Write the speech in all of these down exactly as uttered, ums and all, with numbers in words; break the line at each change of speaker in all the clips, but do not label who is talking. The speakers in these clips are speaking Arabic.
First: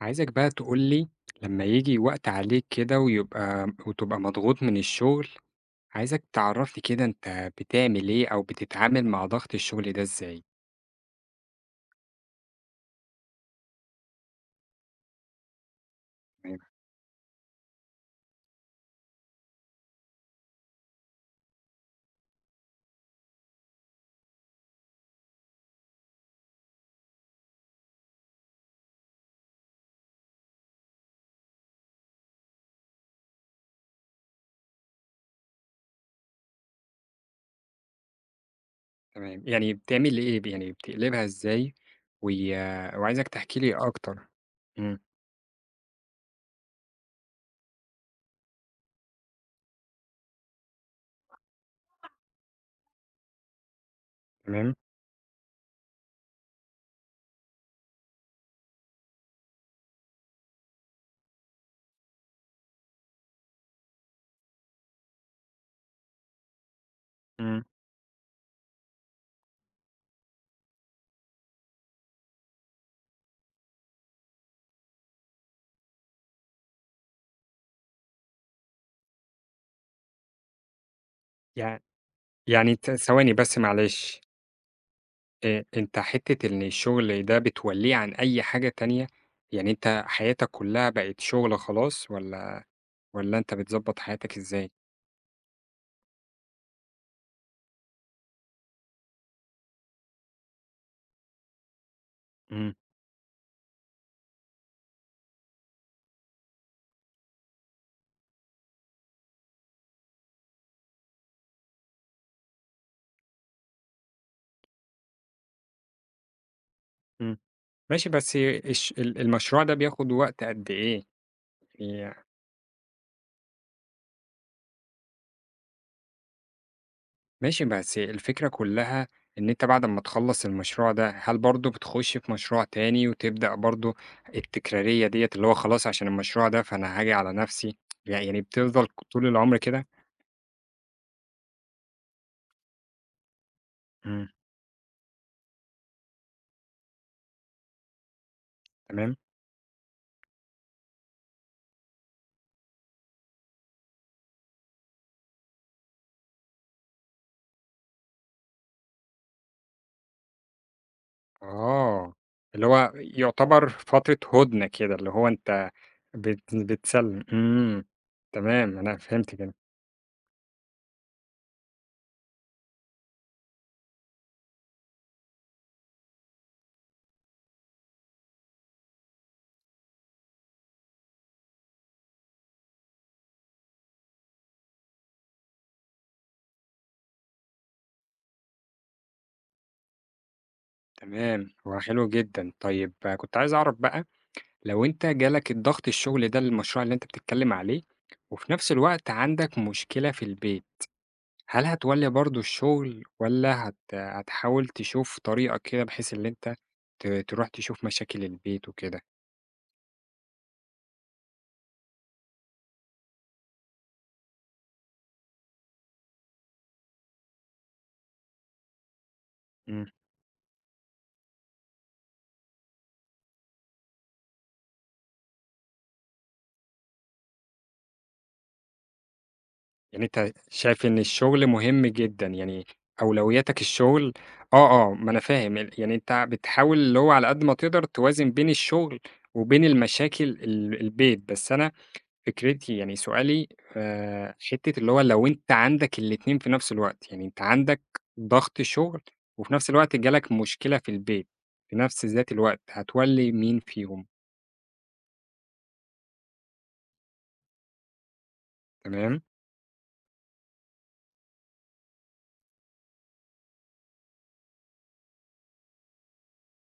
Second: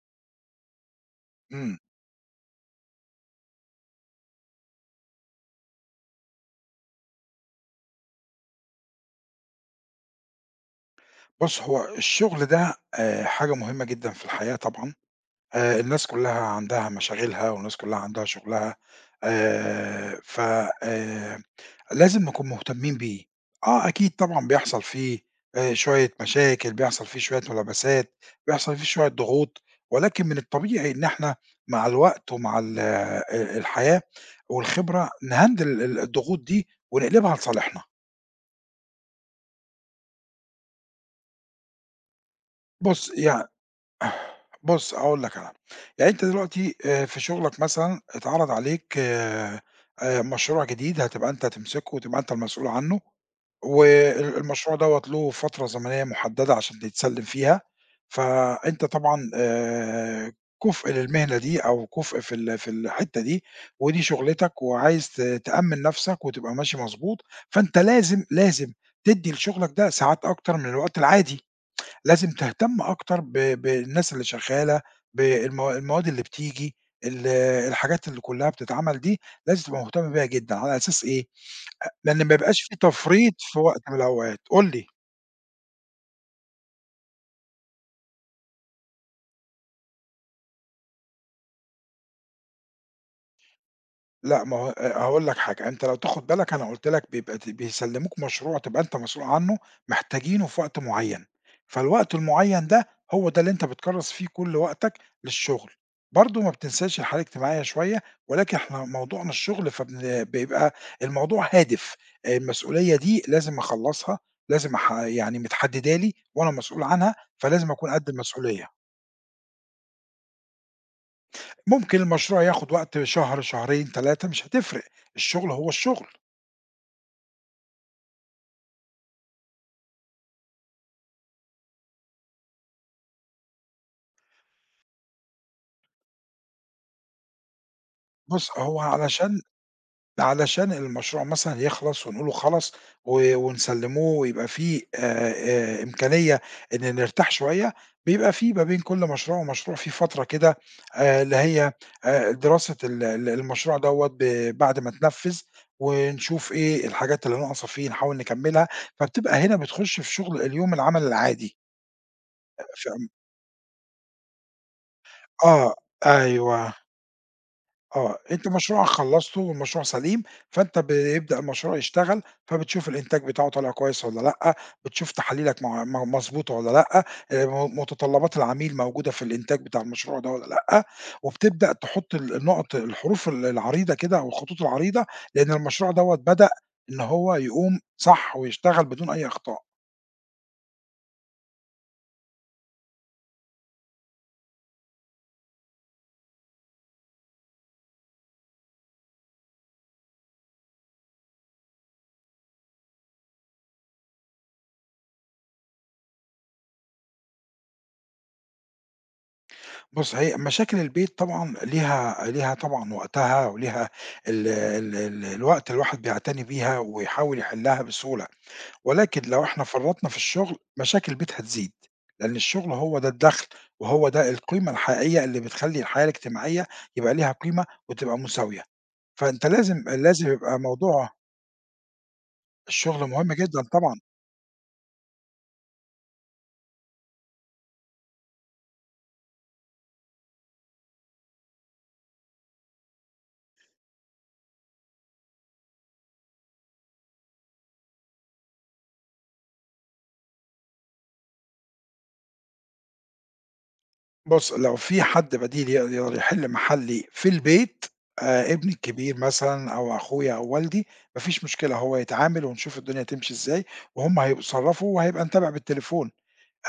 عايزك بقى تقول لي لمّا
إمم.
ييجي وقت عليك كده ويبقى وتبقى مضغوط من الشغل، عايزك تعرّف لي كده أنت بتعمل إيه أو بتتعامل مع ضغط الشغل ده إزاي؟
بُص، هو الشغل ده آآ حاجة مهمة جدًا في الحياة طبعًا، آآ الناس كُلّها
تمام،
عندها مشاغلها والناس كُلّها عندها شغلها، آآ ف آآ لازم نكون مهتمين بيه. آه أكيد طبعًا بيحصل فيه آآ شوية مشاكل، بيحصل فيه شوية ملابسات، بيحصل فيه شوية ضغوط، ولكن من الطبيعي إن إحنا مع الوقت ومع ال آآ الحياة والخبرة نهندل ال الضغوط دي ونقلبها لصالحنا.
تمام، يعني بتعمل إيه ب يعني بتقلبها إزاي؟ وي
بُص،
وعايزك
يع
تحكي لي أكتر.
بُص،
إمم،
هاقول لك أنا، يعني أنت دلوقتي آآ في شغلك مثلًا اتعرض عليك آآ آآ مشروع جديد هتبقى أنت تمسكه وتبقى أنت المسؤول عنه، وال
تمام،
المشروع دوّة له فترة زمنية محددة عشان يتسلم فيها، فأنت طبعًا آآ كُفء للمهنة دي أو كُفء في ال في الحتة دي، ودي شغلتك وعايز ت تأمِّن نفسك وتبقى ماشي مضبوط،
إمم،
فأنت لازم، لازم تدّي لشغلك ده ساعات أكتر من الوقت العادي. لازم تهتم أكتر ب بالناس اللي شغّالة، بالموا المواد اللي بتيجي، ال الحاجات اللي كلّها بتتعمل دي، لازم تبقى مهتم بيها جدًا، على أساس إيه،
يع
أ لإن ما يبقاش
يعني
في
ت ثواني
تفريط
بس
في وقت من
معلش،
الأوقات، قُل لي.
آآ أنت حتّة إن الشغل ده بتولّيه عن أي حاجة تانية، يعني أنت حياتك كلّها بقت شغل خلاص والّا والّا أنت بتضبّط حياتك
لأ، ما
إزاي؟
هو آآ هاقول لك حاجة، أنت لو تاخد بالك أنا قُلت لك بيبقى ت بيسلّموك مشروع تبقى أنت مسؤول عنه، محتاجينه في وقت معيّن، فالوقت المعيّن
إمم.
ده هو ده اللي أنت بتكرّس فيه كل وقتك للشغل، برضه ما بتنساش الحالة الاجتماعية شوية، ولكن إحنا موضوعنا الشغل فبن بيبقى الموضوع هادف، آآ المسؤولية دي لازم أخلّصها، لازم أح يعني متحددة لي وأنا مسؤول عنها،
إمم.
فلازم أكون
ماشي
قد
بس
المسؤولية،
الش ال المشروع ده بياخد وقت قد إيه؟
ممكن
ي
المشروع ياخد وقت شهر، شهرين، ثلاثة مش هتفرق، الشغل هو الشغل.
ماشي بس الفكرة كلّها إن أنت بعد أمّا تخلّص المشروع ده، هل برضه بتخش في مشروع تاني وتبدأ برضه التكرارية ديّة، اللي هو خلاص عشان المشروع ده فأنا هاجي على نَفْسي، ي يعني
بُص، هو
بتفضل ك طول
علشان
العمر كده؟
علشان المشروع مثلًا يخلص ونقوله خلص و ونسلّموه
إمم،
ويبقى في آآ آآ إمكانية إن نرتاح شوية، بيبقى في ما بين كل
تمام.
مشروع ومشروع في فترة كده آآ اللي هي آآ دراسة ال ال المشروع دوّة ب بعد ما اتنفّذ ونشوف إيه الحاجات اللي ناقصة فيه نحاول نكمّلها، فبتبقى هنا بتخُش في شُغل اليوم العمل العادي.
آه، اللي
ف
هو يعتبر فترة هُدنة كده، اللي هو أنت
آه،
بت
أيوه.
بتسلّم. إمم،
آه، أنت
تمام،
مشروعك
أنا فهمت
خلّصته
كده.
والمشروع سليم، فأنت بيبدأ المشروع يشتغل، فبتشوف الإنتاج بتاعه طالع كويس والّا لأ، بتشوف تحاليلك مع م مضبوطة والّا لأ، آآ، م متطلبات العميل موجودة في الإنتاج بتاع المشروع ده والّا لأ، وبتبدأ تحط ال النقط الحروف ال العريضة كده أو الخطوط العريضة، لأن المشروع دوّة بدأ إن هو يقوم صح ويشتغل بدون أي أخطاء.
تمام، هو حلو جدًا. طيب آه، كنت عايز أعرف بقى لو أنت جالك الضغط الشغل ده للمشروع اللي أنت بتتكلم عليه، وفي نفس الوقت عندك مشكلة في البيت، هل هتولّي برضه الشغل والّا هت هتحاول تشوف طريقة كده بحيث اللي أنت ت تروح تشوف مشاكل البيت وكده؟
بُص، هي مشاكل البيت طبعًا ليها ليها طبعًا وقتها وليها ال ال ال الوقت الواحد بيعتني بيها ويحاول يحلّها بسهولة، ولكن لو إحنا
إمم،
فرّطنا في الشغل مشاكل البيت هتزيد، لإن الشغل هو ده الدخل وهو ده القيمة الحقيقية اللي بتخلّي الحياة الاجتماعية يبقى ليها قيمة وتبقى مساوية، فأنت لازم
يعني أنت
لازم يبقى
شايف إن
موضوع
الشغل مهم جدًا، يعني
الشغل مهم
أولوياتك
جدًا طبعًا.
الشغل آه، آه، ما أنا فاهم ال يعني أنت بتحاول اللي هو على قد ما تقدر توازن بين الشغل وبين المشاكل ال البيت، بس أنا فكرتي يعني سؤالي آآ حتّة اللي هو لو أنت عندك الاتنين في نفس الوقت، يعني أنت عندك ضغط شغل وفي نفس الوقت جالك مشكلة في البيت في نفس ذات الوقت، هتولّي مين فيهم؟
بُص، لو في حد بديل يقد يقدر يحل محلي في البيت آآ، ابني الكبير
تمام،
مثلًا أو أخويا أو والدي، ما فيش مشكلة هو يتعامل ونشوف الدنيا تمشي إزاي، وهُم هيتصرّفوا وهيبقى نتابع بالتليفون،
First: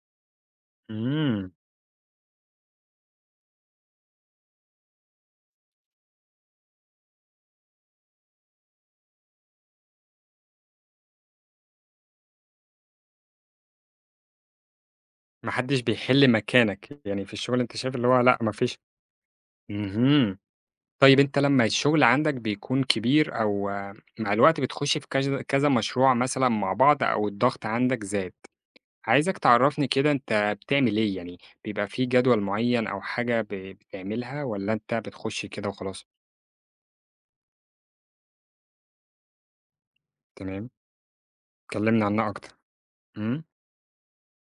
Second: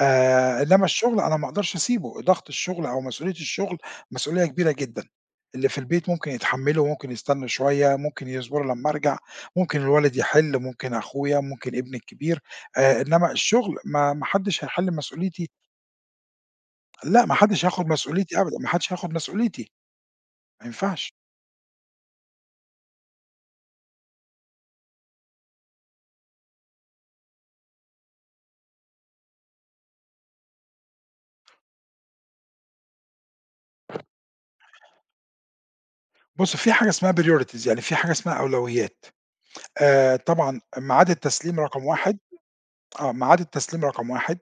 آآ، إنّما الشغل أنا ما
إمم،
أقدرش أسيبه، ضغط الشغل أو مسؤولية الشغل مسؤولية كبيرة جدًا، اللي في البيت ممكن يتحمّله، ممكن يستنى شوية، ممكن يصبروا لمّا أرجع، ممكن الوالد يحل، ممكن أخويا، ممكن ابني الكبير، آآ، إنّما الشغل ما ما حدّش هيحل مسؤوليتي.
ما حدّش بيحِل مكانك، يعني
لأ،
في
ما
الشغل
حدش
أنت
هياخد
شايف اللي هو لأ
مسؤوليتي
ما
أبدًا، ما
فيش
حدش هياخد مسؤوليتي،
اهم،
ما ينفعش.
طيب أنت لمّا الشغل عندك بيكون كبير أو آه، مع الوقت بتخُش في كذا كذا مشروع مثلًا مع بعض أو الضغط عندك زاد عايزك تعرّفني كده أنت بتعمل إيه، يعني بيبقى في جدول معيّن أو حاجة ب بتعملها والّا أنت بتخُش كده وخلاص؟
بُص، في حاجة اسمها priorities يعني في حاجة اسمها أولويات. آآ، طبعًا
تمام،
ميعاد التسليم رقم
كلّمني
واحد
عنها أكتر.
آه، ميعاد
إمم،
التسليم رقم واحد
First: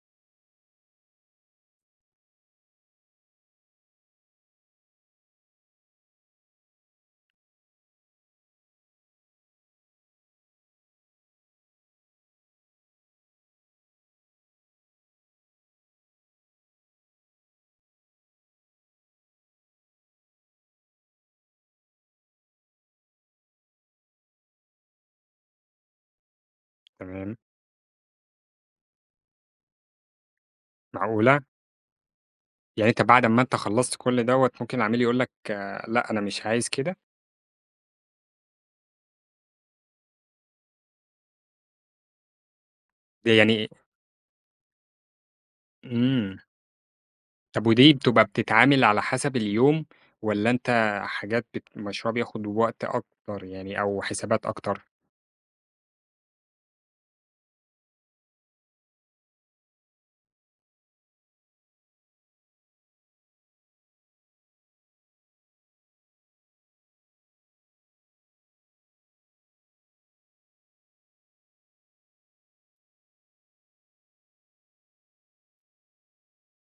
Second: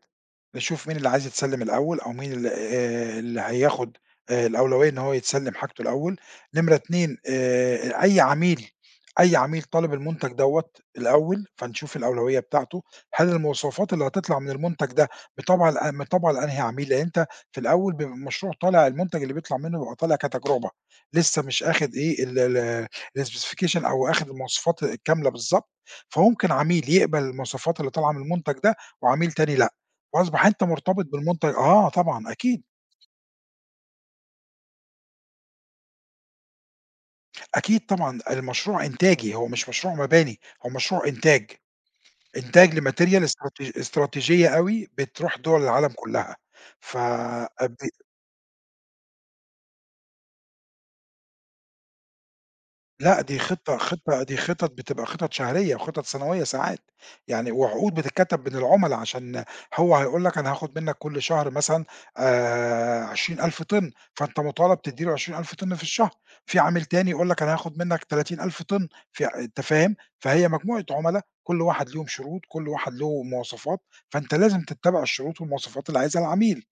نشوف مين اللي عايز يتسلّم الأول أو مين ال آآ، اللي هياخد آآ، الأولوية إن هو يتسلّم حاجته الأول، نمرة اثنين آآ، أي عميل أي عميل طالب المنتج دوّة الأول، فنشوف الأولوية بتاعته، هل المواصفات اللي هتطلع من المنتج ده مطابعة لأ مطابعة لأنهي عميل؟ لأن أنت في الأول بيبقى المشروع طالع المنتج اللي بيطلع منه بيبقى طالع كتجربة، لسه مش آخد إيه ال ال الspecation أو آخد المواصفات الكاملة بالضبط، فممكن عميل يقبل
تمام،
المواصفات اللي طالعة من المنتج ده، وعميل تاني لأ، فأصبح أنت مرتبط
معقولة!
بالمنتج آه طبعًا أكيد،
يعني أنت بعد أمّا أنت خلّصت كل دوّة ممكن العميل يقول لك لأ، أنا مش عايز كده؟
أكيد طبعًا المشروع إنتاجي، هو مش مشروع مباني، هو مشروع إنتاج، إنتاج لMaterial
ده يعني
استراتيج استراتيجية أوي بتروح دُول العالم كلها،
إمم،
ف
طب ودي بتبقى بتتعامل على حسب اليوم والّا أنت حاجات بت مشروع بياخد وقت
لأ، دي
أكتر
خطة
يعني أو
خطة دي
حسابات
خطط
أكتر؟
بتبقى خطط شهرية وخطط سنوية ساعات، يعني وعقود بتتكتب بين العملا عشان هو هيقول لك أنا هاخد منك كل شهر مثلًا آآ عشرين ألف طِن، فأنت مطالب تدّي له عشرين ألف طِن في الشهر، في عميل تاني يقول لك أنا هاخد منك تلاتين ألف طِن، في ع أنت فاهم؟ فهي مجموعة عملا كل واحد ليهم شروط، كل واحد له مواصفات، فأنت لازم تتّبع الشروط والمواصفات اللي عايزها العميل.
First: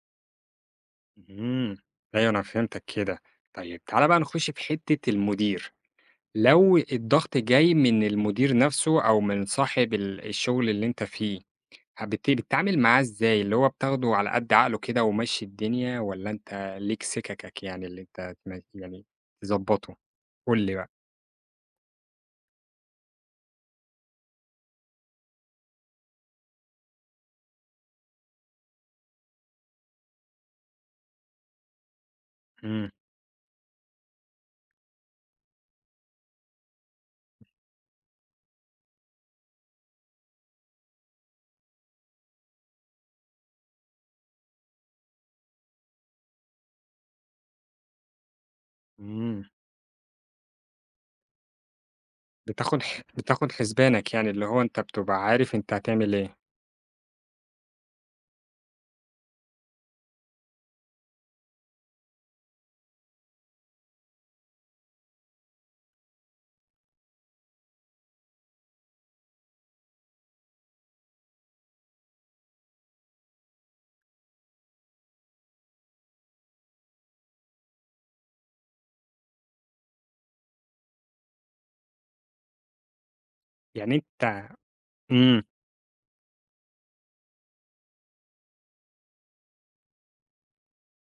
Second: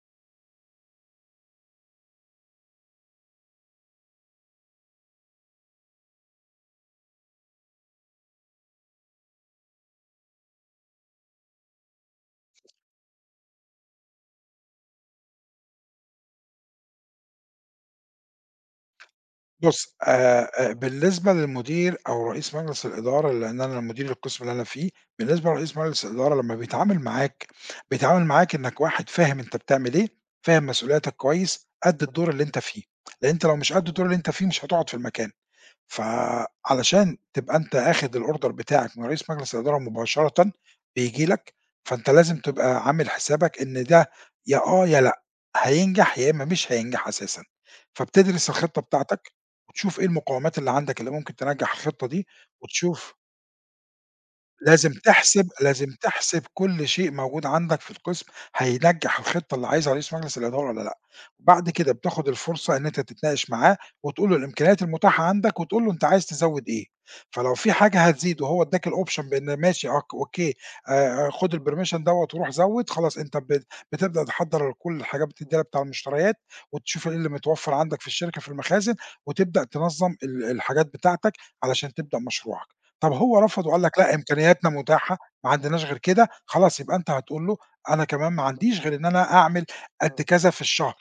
اهم، أيوه أنا فهمتك كده. طيب تعالَ بقى نخُش في حتّة المدير. لو الضغط جاي من المدير نفسه أو من صاحب ال الشغل اللي أنت فيه، بت بتتعامل معاه إزاي؟ اللي هو بتاخده على قد عقله كده ومشّي الدنيا والّا أنت ليك سِكَكَك يعني اللي أنت تم يعني
بُص،
تضبّطه؟
آآ
قُل
آآ
لي بقى.
بالنسبة للمدير أو رئيس مجلس الإدارة لإن أنا مدير القسم اللي أنا فيه، بالنسبة لرئيس مجلس الإدارة لمّا بيتعامل معاك، بيتعامل معاك إنّك واحد فاهم أنت بتعمل إيه، فاهم مسؤولياتك كويس، قد الدور اللي أنت فيه،
إمم،
لإن أنت لو مش قد الدور اللي أنت فيه مش هتقعد في المكان. فعلشان تبقى أنت آخد الorder بتاعك من رئيس مجلس الإدارة مباشرةً بييجي لك، فأنت لازم تبقى عامل حسابك إن ده يا آه، يا لأ، هينجح يا إمّا مش هينجح أساسًا، فبتدرس الخطة بتاعتك
إمم.
وتشوف إيه المقومات اللي عندك اللي ممكن تنجّح الخطة دي
بتاخد ح
وتشوف
بتاخد حسبانك يعني، اللي هو أنت
لازم
بتبقى
تحسب
عارف أنت
لازم
هتعمل إيه.
تحسب كل شيء موجود عندك في القسم هينجّح الخطة اللي عايزها رئيس مجلس الإدارة والّا لأ، بعد كده بتاخد الفرصة إن أنت تتناقش معاه وتقول له الإمكانيات المتاحة عندك وتقول له أنت عايز تزوّد إيه، فلو في حاجة هتزيد وهو ادّاك الoption بإن ماشي أوك أوكي آآ خُد الpermission دوّة وروح زوّد خلاص أنت بت بتبدأ تحضّر كل الحاجات بتدّيها بتاع المشتريات وتشوف إيه اللي متوفّر عندك في الشركة في المخازن وتبدأ تنظّم ال الحاجات بتاعتك علشان تبدأ مشروعك. طب هو رفض وقال
يعني
لك لأ
أنت
إمكانياتنا متاحة،
إمم،
ما عندناش غير كده، خلاص يبقى أنت هتقول له أنا كمان ما عنديش غير إن أنا أعمل قد إمم. كذا في الشهر،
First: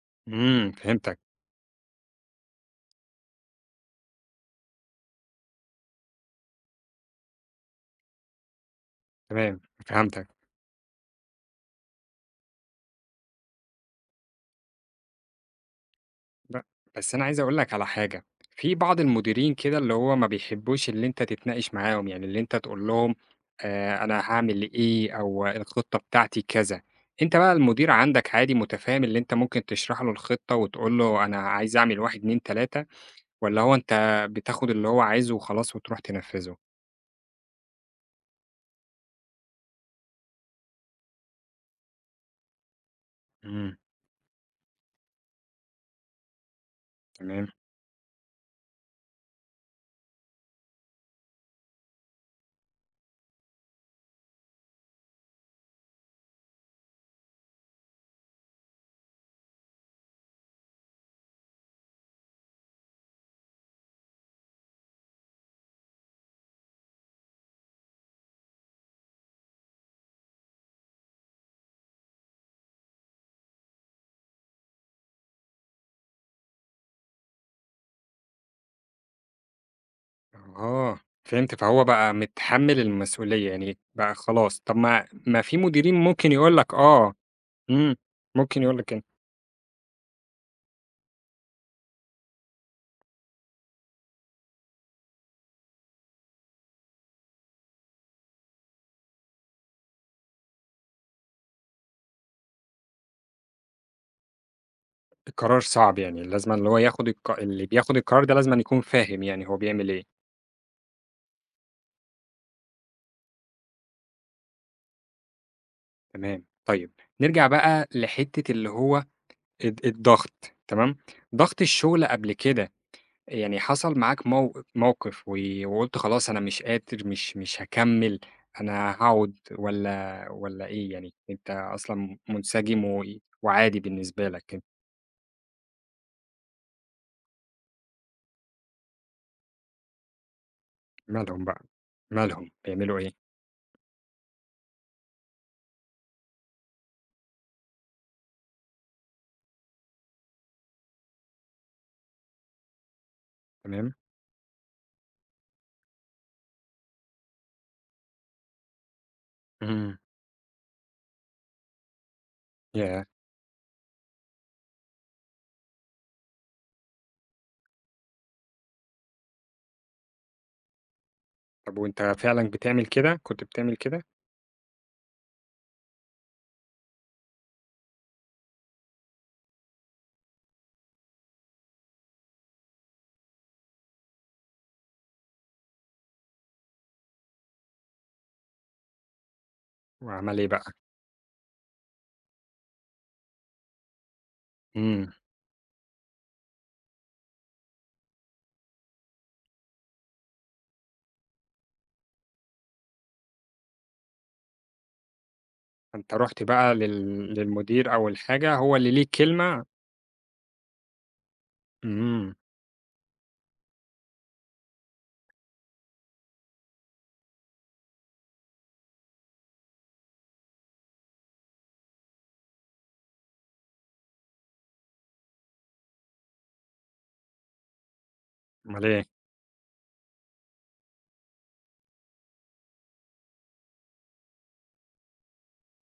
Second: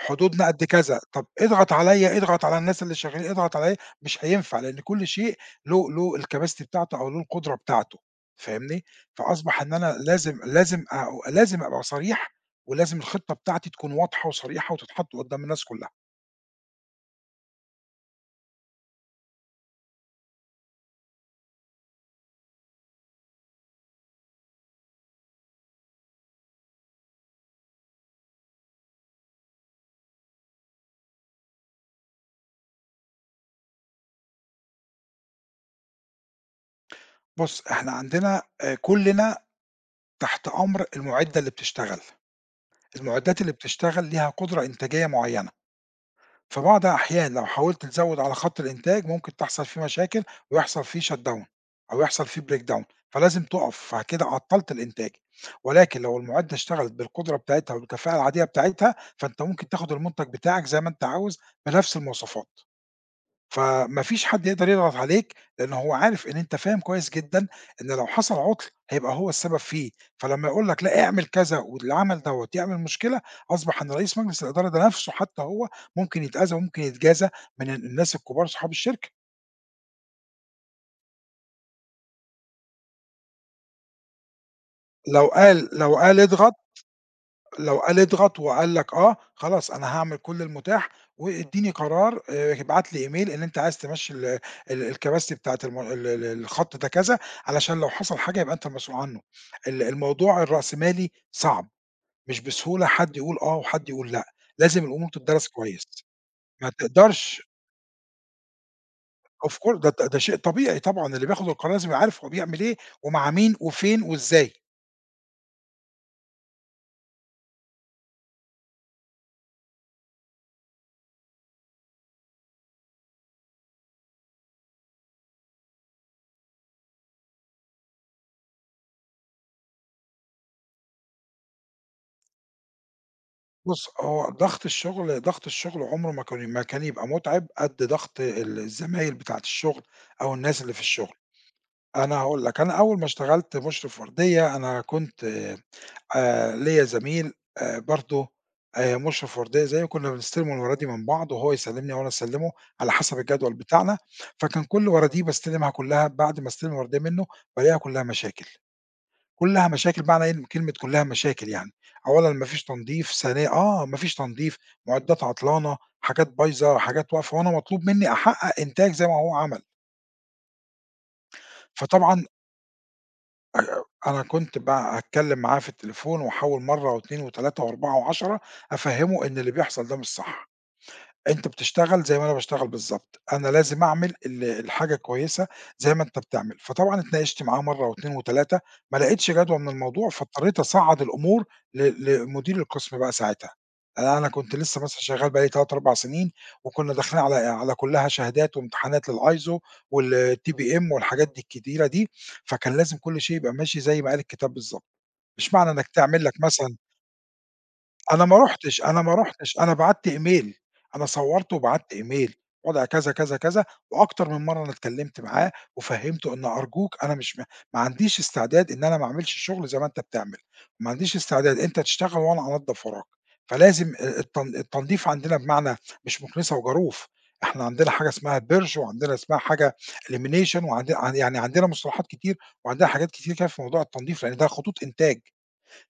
حدودنا قد
إمم،
كذا،
فهمتك،
طب اضغط عليَّ، اضغط على الناس اللي شغالين، اضغط عليَّ، مش هينفع لأن كل شيء له له الكباستي بتاعته أو له القدرة بتاعته، فاهمني؟
تمام،
فأصبح إن أنا
فهمتك.
لازم لازم أ لازم أبقى صريح، ولازم الخطة بتاعتي تكون واضحة وصريحة وتتحط قدّام الناس كلها.
لأ، بس أنا عايز أقول لك على حاجة، في بعض المديرين كده اللي هو ما بيحبوش اللي أنت تتناقش معاهم، يعني اللي أنت تقول لهم آآ أنا هاعمل إيه أو الخطة بتاعتي كذا، أنت بقى المدير عندك عادي متفاهم اللي أنت ممكن تشرح له الخطة وتقول له أنا عايز أعمل واحد، اتنين، ثلاثة والّا هو أنت بتاخد اللي هو عايزه وخلاص وتروح تنفذه؟
بُص، إحنا عندنا آآ كلنا تحت أمر المُعدّة اللي بتشتغل. المعدات اللي
إمم،
بتشتغل ليها قدرة إنتاجية معينة، في بعض الأحيان لو
تمام،
حاولت تزود على خط الإنتاج ممكن تحصل فيه مشاكل ويحصل فيه شت داون أو يحصل فيه بريك داون، فلازم تقف فكده عطلت الإنتاج، ولكن لو المعدة اشتغلت بالقدرة بتاعتها والكفاءة العادية بتاعتها فأنت ممكن تاخد المنتج بتاعك زي ما أنت عاوز بنفس المواصفات. فما فيش حد يقدر يضغط عليك، لإن هو عارف إن أنت فاهم كويس جدًا إن لو حصل عُطل هيبقى هو السبب فيه، فلمّا يقول لك لأ اعمل كذا واللي عمل دوّة يعمل مشكلة، أصبح إن رئيس مجلس الإدارة ده نَفْسه حتى هو ممكن يتأذى وممكن يتجازى من الناس الكبار صحاب الشركة،
آه، فهمت، فهو بقى متحمل المسؤولية يعني بقى خلاص، طب ما
لو
ما في
قال
مديرين
لو قال
ممكن
اضغط
يقول لك آه،
لو
إمم،
قال اضغط
ممكن
وقال
يقول لك
لك
كده.
آه، خلاص أنا هاعمل كل المتاح إمم. وادّيني قرار آآ، ابعت لي إيميل إن أنت عايز تمشّي ال ال الكباسيتي بتاعة الم ال ال الخط ده كذا، علشان لو حصل حاجة يبقى أنت المسؤول عنه. ال الموضوع الرأسمالي صعب، مش بسهولة حد يقول آه وحد يقول لأ، لازم الأمور إمم. تدّرس
قرار
كويس.
صعب يعني، لازمًا اللي
ما
هو ياخد الق
تقدرش
اللي بياخد القرار ده لازمًا يكون فاهم يعني
of
هو
course
بيعمل
ده
إيه،
ده شيء طبيعي طبعًا، اللي بياخد القرار لازم يبقى عارف هو بيعمل إيه ومع مين وفين وإزاي.
تمام. طيب نرجع بقى لحتّة اللي هو الض الضغط تمام، ضغط الشغل قبل كده يعني حصل معاك مو موقف و وقُلت خلاص أنا مش قادر مش مش هاكمّل، أنا هاقعد والّا والّا إيه يعني؟ أنت أصلًا منسجم و وعادي
بُص،
بالنسبة
هو
لك أنت
ضغط الشغل ضغط الشغل عمره ما كان ما كان يبقى مُتعِب قد ضغط ال الزمايل بتاعة الشغل أو الناس اللي في الشغل.
مالهم بقى،
أنا هاقول
مالهم
لك، أنا
بيعملوا
أول ما
إيه؟
اشتغلت مُشرف وردية، أنا كنت آآ ليّا زميل آآ برضه آآ مُشرف وردية زيّي وكُنّا بنستلم الورايد من بعض وهو يسلِّمني وأنا أسلِّمه على حسب الجدول
تمام،
بتاعنا، فكان كل ورايديه باستلمها كُلّها، بعد ما أستلم الوردية منّه بالاقيها كُلّها مشاكل. كلّها
إمم،
مشاكل بمعنى إيه كلمة كلّها مشاكل يعني، أولًا ما فيش
ياه!
تنضيف، ثانيًا آه، ما فيش تنضيف، معدات عطلانة، حاجات بايظة، حاجات واقفة، وأنا مطلوب منّي أحقق إنتاج زي ما هو عمل،
طب وأنت
فطبعًا
فعلًا بتعمل كده، كنت بتعمل
آآ
كده؟
أنا كنت بقى هاتكلّم معاه في التليفون وأحاول مرّة واتنين وتلاتة واربعة وعشرة أفهّمه إن اللي بيحصل ده مش صح. أنت بتشتغل زي ما أنا باشتغل بالضبط، أنا لازم أعمل ال الحاجة كويسة زي ما أنت بتعمل، فطبعًا اتناقشت معاه مرّة و2 و3 ما لقيتش جدوى من الموضوع،
وعمل إيه
فاضطريت
بقى؟
أصعّد الأمور ل لمدير القسم بقى ساعتها، أنا أنا كنت لسه مثلًا
إمم،
شغال بقى لي ثلاثة، اربعة سنين، وكنا داخلين على على كلّها شهادات وامتحانات للISO والTPM والحاجات دي الكتيرة دي، فكان لازم كل شيء يبقى ماشي زي ما قال الكتاب بالضبط، مش معنى إنك
فأنت
تعمل لك
رُحت بقى
مثلًا
لل للمدير أو
أنا ما
الحاجة هو
رُحتش،
اللي
أنا
ليه
ما رُحتش،
كلمة
أنا بعتّ إيميل، أنا صوّرت وبعتّ
إمم،
إيميل، وضع كذا، كذا، كذا، وأكتر من مرّة أنا اتكلّمت معاه وفهّمته إن أرجوك أنا مش م ما عنديش استعداد إن أنا ما أعملش شغل زي ما أنت بتعمل، ما عنديش استعداد أنت تشتغل وأنا أنضّف وراك، فلازم آآ التن التنضيف عندنا بمعنى مش مُكنسة وجاروف، إحنا عندنا حاجة اسمها purge
أمال إيه،
وعندنا اسمها حاجة elimination وعند يعني عندنا مصطلحات كتير وعندنا حاجات كتير كده في موضوع التنضيف، لإن ده خطوط إنتاج.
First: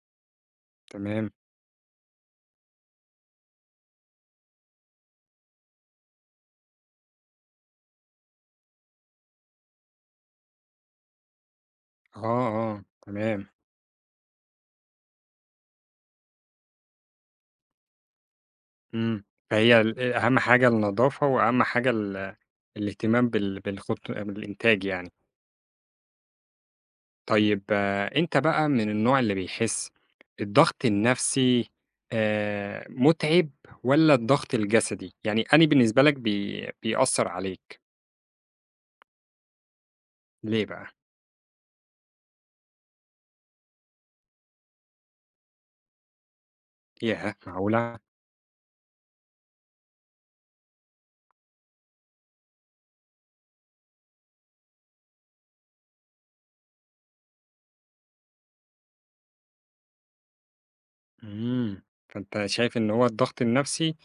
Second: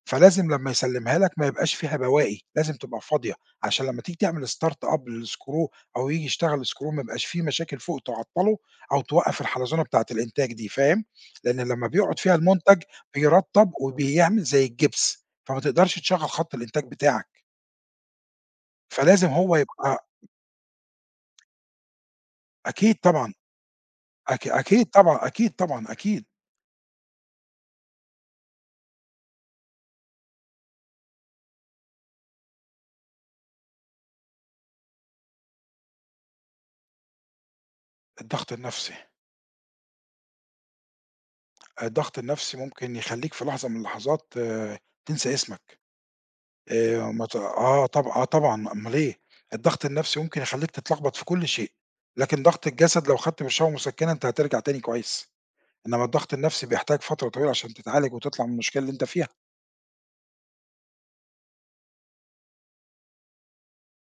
فلازم لمّا يسلّمها
تمام،
لك ما يبقاش فيها بواقي، لازم تبقى فاضية، عشان لمّا تيجي تعمل start up للscrew أو ييجي يشتغل الscrew ما يبقاش في مشاكل فوق تعطّله أو توقّف الحلزونة بتاعة الإنتاج دي فاهم، لإن لمّا بيقعد فيها
آه،
المنتج
آه، تمام،
بيرطّب وبيعمل زي الجبس، فما تقدرش تشغّل خط الإنتاج بتاعك،
إمم،
فلازم هو
فهي
يبقى
ال أهم حاجة النضافة وأهم حاجة ال
أكيد
الاهتمام
طبعًا،
بال بالخط
أك
بالإنتاج
أكيد
يعني.
طبعًا، أكيد طبعًا، أكيد.
طيب آه، أنت بقى من النوع اللي بيحس الضغط النفسي آآ، مُتعب والّا الضغط الجسدي؟ يعني أنهي بالنسبة لك بي بيأثّر عليك،
الضغط النفسي،
ليه بقى؟
الضغط النفسي ممكن يخلّيك في لحظة من اللحظات آه، تنسى اسمك. آآ ما
ياه
ت آه
معقولة!
طب آه طبعًا، أمّال إيه، الضغط النفسي ممكن يخلّيك تتلخبط في كل شيء، لكن ضغط الجسد لو خدت برشّامة مسكّنة أنت هترجع تاني كويس، إنّما الضغط النفسي بيحتاج فترة طويلة عشان تتعالج وتطلع من المشكلة اللي أنت فيها،
إمم. فأنت شايف إن هو الضغط النفسي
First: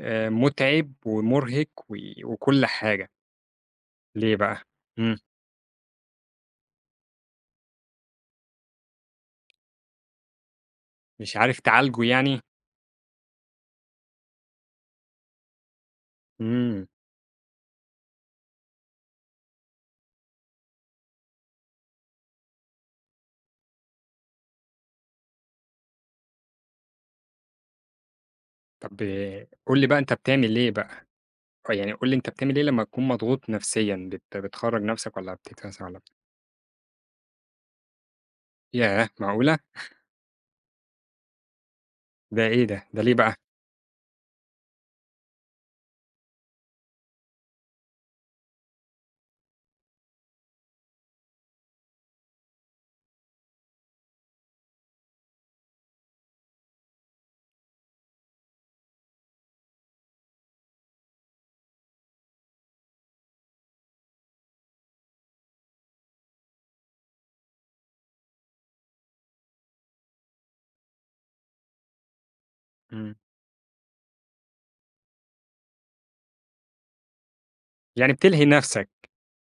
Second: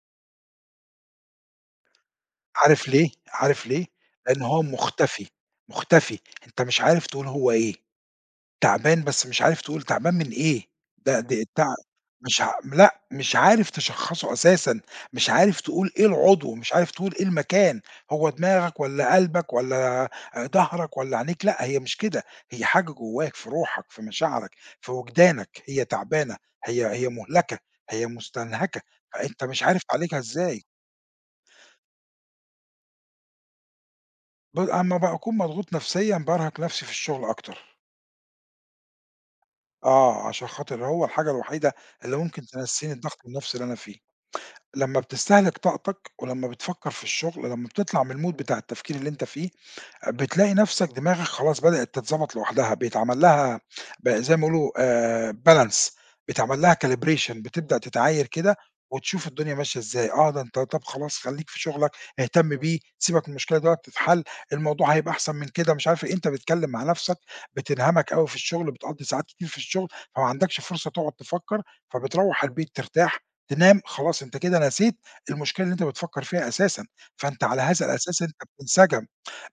آآ مُتعِب ومُرهِق و وكل
عارف
حاجة،
ليه، عارف ليه،
ليه
لإن
بقى؟
هو
إمم.
مختفي، مختفي، أنت مش عارف تقول هو إيه. تعبان بس مش عارف تقول تعبان من إيه، ده إمم. ده
مش عارف
التع
تعالجه يعني؟
مش ع لأ، مش عارف تشخّصه أساسًا، مش عارف تقول إيه العضو، مش
إمم.
عارف تقول إيه المكان، هو دماغك والّا قلبك والّا ضهرك والّا عينيك، لأ هي مش كده، هي حاجة جواك في روحك، في مشاعرك، في وجدانك، هي تعبانة، هي هي مُهلَكة، هي مستنهكة،
طب
فأنت مش
قُل
عارف
لي بقى أنت
تعالجها
بتعمل
إزاي.
إيه بقى؟ آه. يعني قُل لي أنت بتعمل إيه لمّا تكون مضغوط نفسيًا، بت
ب
بتخرّج
أمّا
نفسك والّا
باكون مضغوط
بتتهز والّا
نفسيًا بارهق نفسي في الشغل أكتر،
ياه! معقولة!
آه، عشان خاطر هو الحاجة الوحيدة اللي
ده
ممكن
إيه ده؟
تنسّيني
ده ليه
الضغط
بقى؟
النفسي اللي أنا فيه. لمّا بتستهلك طاقتك، ولمّا بتفكّر في الشغل، لمّا بتطلع من الmood بتاع التفكير اللي أنت فيه، بتلاقي نفسك دماغك خلاص بدأت تتضبط لوحدها، بيتعمل لها ب زي ما بيقولوا آآ balance بيتعمل لها calibration بتبدأ تتعاير كده وتشوف الدنيا ماشية إزاي، آه ده أنت طب خلاص خلّيك في شغلك، اهتم بيه، سيبك من المشكلة دلوقتي تتحل، الموضوع هيبقى أحسن من كده، مش عارف إيه، أنت بتتكلم مع نفسك، بتنهمك أوي في الشغل، بتقضّي ساعات كتير في الشغل، فما عندكش فرصة تقعد تفكّر، فبتروّح البيت
إمم.
ترتاح، تنام، خلاص أنت كده نسيت المشكلة اللي أنت بتفكّر فيها أساسًا، فأنت على هذا
يعني
الأساس أنت
بتلهي نفسك.
بتنسجم.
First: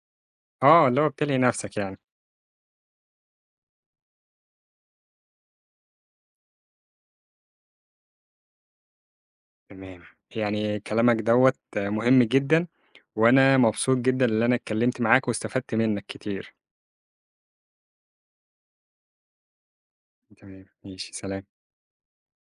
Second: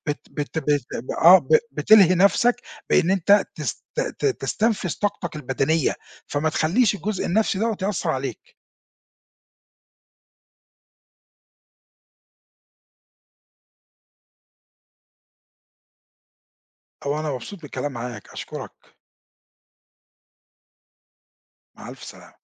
بت بت بت
آه. اللي هو بتلهي
آه، ب
نفسك يعني.
بتلهي نَفْسك بإن أنت تست ت تستنفذ طاقتك البدنية، فما تخلّيش الجزء النَفْسي دوّة يأثّر عليك،
تمام. يعني كلامك دوّة مهم جدًا، وأنا مبسوط جدًا اللي أنا اتكلّمت معاك واستفدت منّك كتير.
أوي أنا مبسوط بالكلام معاك، أشكرك،
تمام، ماشي سلام.
مع ألف سلامة.